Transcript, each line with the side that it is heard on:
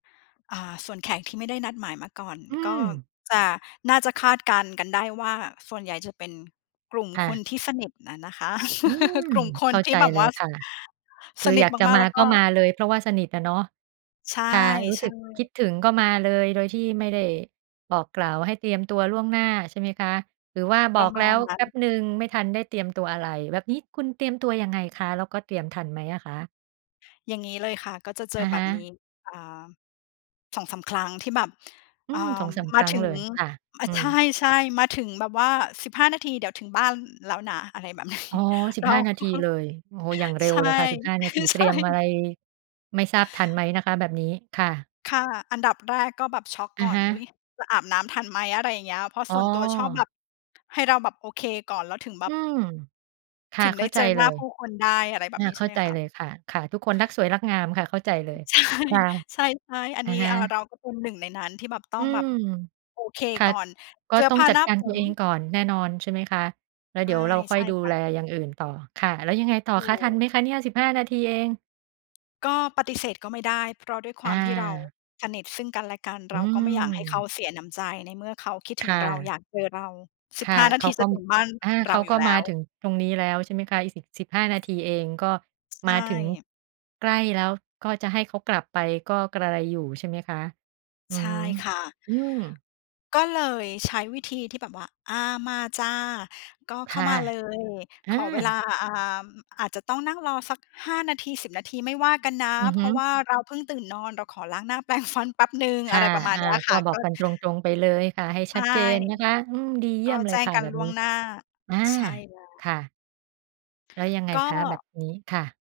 left: อ่า ส่วนแขกที่ไม่ได้นัดหมายมาก่อน
right: อื
left: ก็
right: ม
left: จะ น่าจะคาดการณ์กันได้ว่า ส่วนใหญ่จะเป็นกลุ่ม
right: ค่
left: คน
right: ะ
left: ที่สนิทอะนะคะ
right: อืม
left: กลุ่มค
right: เข
left: น
right: ้า
left: ที
right: ใ
left: ่
right: จ
left: แบบ
right: เล
left: ว่
right: ย
left: า
right: ค่ะ ค
left: ส
right: ือ
left: นิ
right: อย
left: ท
right: ากจะ
left: มาก
right: ม
left: ๆ
right: า
left: แล้วก
right: ก
left: ็
right: ็มาเลย เพราะว่าสนิทน่ะเนาะ
left: ใช
right: ค่ะ รู้สึ
left: ่
right: กค
left: ๆ
right: ิดถึงก็มาเลย โดยที่ไม่ได้บอกกล่าวให้เตรียมตัวล่วงหน้า ใช่ไหมคะ หรือว่าบ
left: ปร
right: อ
left: ะ
right: ก
left: ม
right: แล
left: า
right: ้
left: ณ
right: ว
left: นั
right: แ
left: ้
right: ป
left: น
right: ๊บหนึ่ง ไม่ทันได้เตรียมตัวอะไร แบบนี้คุณเตรียมตัวยังไงคะ? แล้วก็เตรียมทันไหมอะคะ?
left: อย่างงี้เลยค่ะ ก็จะเจอ
right: อะ
left: แบ
right: ฮ
left: บน
right: ะ
left: ี้ อ่า 2-3 ครั้งที่แบบ
right: อื
left: อ่า
right: ม 2-3
left: ม
right: ค
left: า
right: รั้
left: ถ
right: ง
left: ึ
right: เล
left: ง
right: ย ค่ะ
left: ม
right: อื
left: ใ
right: ม
left: ช่ ๆ มาถึงแบบว่า 15 นาที เดี๋ยวถึงบ้าน ล แล้วนะ อะไร แบบนี้
right: อ๋อ สิ
left: แล
right: บ
left: ้
right: ห้
left: ว
right: า นา
left: ก็
right: ทีเลย โอ้โฮ อย่างเร็
left: ใช
right: ว
left: ่
right: เลยค่ะ 15 นา
left: ค
right: ท
left: ื
right: ี
left: อ
right: เต
left: ใช
right: รี
left: ่
right: ยมอะไร ไม่ทราบทันไหมนะคะแบบนี้? ค่ะ
left: ค่ะ อันดับแรกก็แบบช็อก
right: อ
left: ก
right: ะ
left: ่อน
right: ฮ
left: อุ๊
right: ะ
left: ย จะอาบน้ำทันไหม อะไรอย่างเงี้ย เพราะ
right: อ๋
left: ส่วนตัวชอบแบ
right: อ
left: บ ให้เราแบบโอเคก่อน แล้วถึงแบ
right: อื
left: บ
right: ม ค่ะ
left: ถึง
right: เข
left: ได
right: ้
left: ้
right: าใ
left: เ
right: จ
left: จอ
right: เ
left: ห
right: ล
left: น้า
right: ย
left: ผู้คนได้ อะไรแบ
right: อะ
left: บนี้
right: เ
left: ใช
right: ข้
left: ่
right: า
left: ไหม
right: ใจ
left: คะ
right: เลยค่ะ ค่ะ ทุกคนรักสวยรักงามค่ะ เข้าใจ
left: เ
right: เ
left: อ
right: ล
left: อ
right: ย
left: ใช่
right: ค่ะ
left: ใช่ ๆ อัน
right: อะ
left: นี้
right: ฮ
left: อา
right: ะ
left: เราก็เป็นหนึ่งในนั้นที่แบบต้
right: อ
left: อ
right: ื
left: งแบบ
right: ม
left: โอเค
right: ค่ะ
left: ก่อน
right: ก็
left: เสื้อ
right: ต้อ
left: ผ
right: ง
left: ้า
right: จั
left: ห
right: ด
left: น้า
right: การ
left: ผ
right: ตัว
left: ม
right: เองก่อนแน่นอน ใช่ไหมคะ แล้ว
left: ใช
right: เด
left: ่
right: ี๋ยวเราค่
left: ใช
right: อย
left: ่
right: ดู
left: ค่
right: แ
left: ะ
right: ลอย่างอื่นต่อ ค่ะ แล้วยังไงต่อ
left: ถู
right: คะ? ทัน
left: ก
right: ไหมคะเนี่ย? 15 นาทีเอง
left: ก็ปฏิเสธก็ไม่ได้ เพราะด้วยคว
right: อ
left: ามที่เรา
right: า
left: สนิทซึ่งกันและกัน
right: อ
left: เ
right: ื
left: ราก็ไม่อยากให้เขา
right: ม
left: เสียน้ำใจ ในเมื่อเขาคิด
right: ค
left: ถึง
right: ่
left: เรา อ
right: ะ
left: ยากเจอเรา สิ
right: ค
left: บ
right: ่
left: ห
right: ะ
left: ้า น
right: เ
left: า
right: ข
left: ท
right: า
left: ี
right: ก
left: จ
right: ็
left: ะถ
right: ม
left: ึงบ้าน
right: อา
left: เ
right: เข
left: รา
right: า
left: อย
right: ก
left: ู
right: ็
left: ่แล
right: ม
left: ้
right: า
left: ว
right: ถึงตรงนี้แล้ว ใช่ไหมคะ อีก 10- 15 นาทีเอง ก็
left: ใช
right: มาถึง
left: ่
right: ใกล้แล้ว ก็จะให้เขากลับไปก็กระไรอยู่ ใช่ไหมคะ อื
left: ใช
right: อ
left: ่
right: ฮึ
left: ค่ะ
right: อืม
left: ก็เลย ใช้วิธีที่แบบว่า อา มาจ้ะ ก็
right: ค
left: เข้า
right: ่ะ
left: มา เลย
right: อ
left: ข
right: า
left: อเวลา อ่า อ อาจจะต้องนั่งรอสัก 5 นาที 10 นาที ไม่ว่ากันนะ
right: อือ
left: เพ
right: ฮึ
left: ราะว่าเราเพิ่งตื่นนอน เราขอล้างหน้า แปรงฟัน แป๊บหนึ่ง
right: ค
left: อ
right: ่
left: ะ
right: ะ
left: ไรประมาณ
right: อา
left: เนี้ย
right: ก
left: ค
right: ็
left: ่ะ
right: บอ
left: ก
right: ก
left: ็
right: กันตรง ๆ ไปเลยค่ะ ให้
left: ใ
right: ช
left: ช
right: ั
left: ่
right: ดเจนนะคะ อืม ดีเย
left: ก
right: ี่
left: ็
right: ยมเล
left: แจ
right: ย
left: ้ง
right: ค่ะ
left: กั
right: แ
left: น
right: บบ
left: ล่
right: น
left: ว
right: ี้
left: งหน้า
right: อา
left: ใช่แล้
right: ค
left: ว
right: ่ะ แล้วยังไง
left: ก
right: คะ? แบ
left: ็
right: บนี้ ค่ะ